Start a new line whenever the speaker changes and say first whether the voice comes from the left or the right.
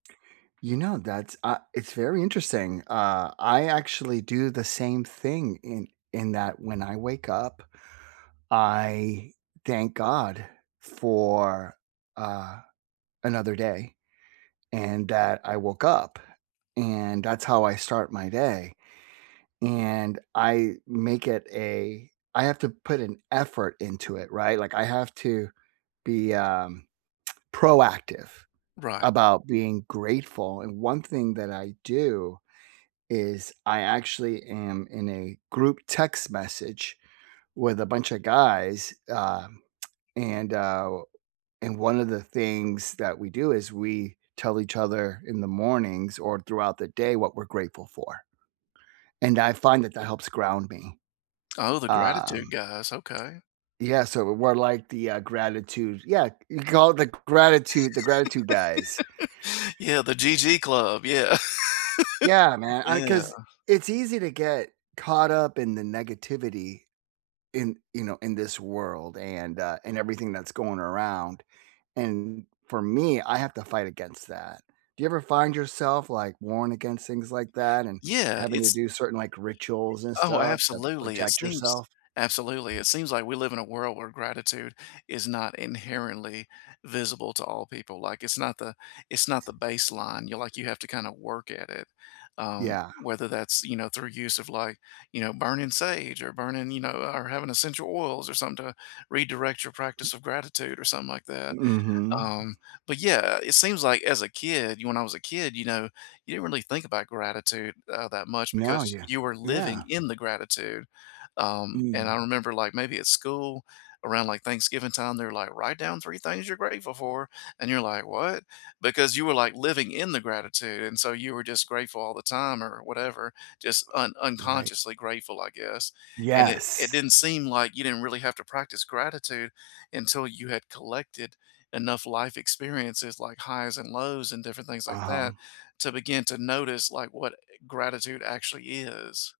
right: You know, that's a it's very interesting. Uh, I actually do the same thing in in that when I wake up, I thank God for, uh, another day and that I woke up and that's how I start my day. And I make it a I have to put an effort into it, right? Like, I have to be, um, proactive
left: Right.
right: about being grateful, and 1 thing that I do is I actually am in a group text message with a bunch of guys, um, and, uh, and 1 of the things that we do is we tell each other in the mornings or throughout the day what we're grateful for. And I find that that helps ground me.
left: Oh, the gratitude
right: Um
left: guys. Okay.
right: Yeah, so we're like the, uh, gratitude yeah. We call it the gratitude the gratitude guys.
left: Yeah, the GG club. Yeah.
right: Yeah, man. I
left: Yeah.
right: 'cause it's easy to get caught up in the negativity in, you know, in this world and, uh, and everything that's going around. And for me, I have to fight against that. Do you ever find yourself, like, warned against things like that and
left: Yeah,
right: having to
left: it's
right: do certain, like, rituals and
left: Oh,
right: stuff to
left: absolutely. It
right: protect
left: seems
right: yourself?
left: absolutely, it seems like we live in a world where gratitude is not inherently visible to all people. Like, it's not the it's not the baseline. You like you have to kinda work it at, um,
right: Yeah.
left: whether that's, you know, through use of, like, you know, burning sage or burning you know or having essential oils or something to redirect your practice of gratitude or something like that.
right: Mhm.
left: Um, but, yeah, it seems like as a kid you know, when I was a kid, you know, you didn't really think about gratitude, uh, that much
right: No,
left: because
right: yeah.
left: you were living
right: Yeah.
left: in the gratitude. Um, and I
right: Mm.
left: remember, like, maybe at school, around, like, Thanksgiving time, they're like, "Write down 3 things you're grateful for," and you're like, "What?" Because you were, like, living in the gratitude, and so you were just grateful all the time or whatever, just un
right: Right.
left: unconsciously grateful, I guess. And it it
right: Yes.
left: didn't seem like you didn't really have to practice gratitude until you had collected enough life experiences like highs and lows and different things like that
right: Uh-huh.
left: to begin to notice, like, what gratitude actually is.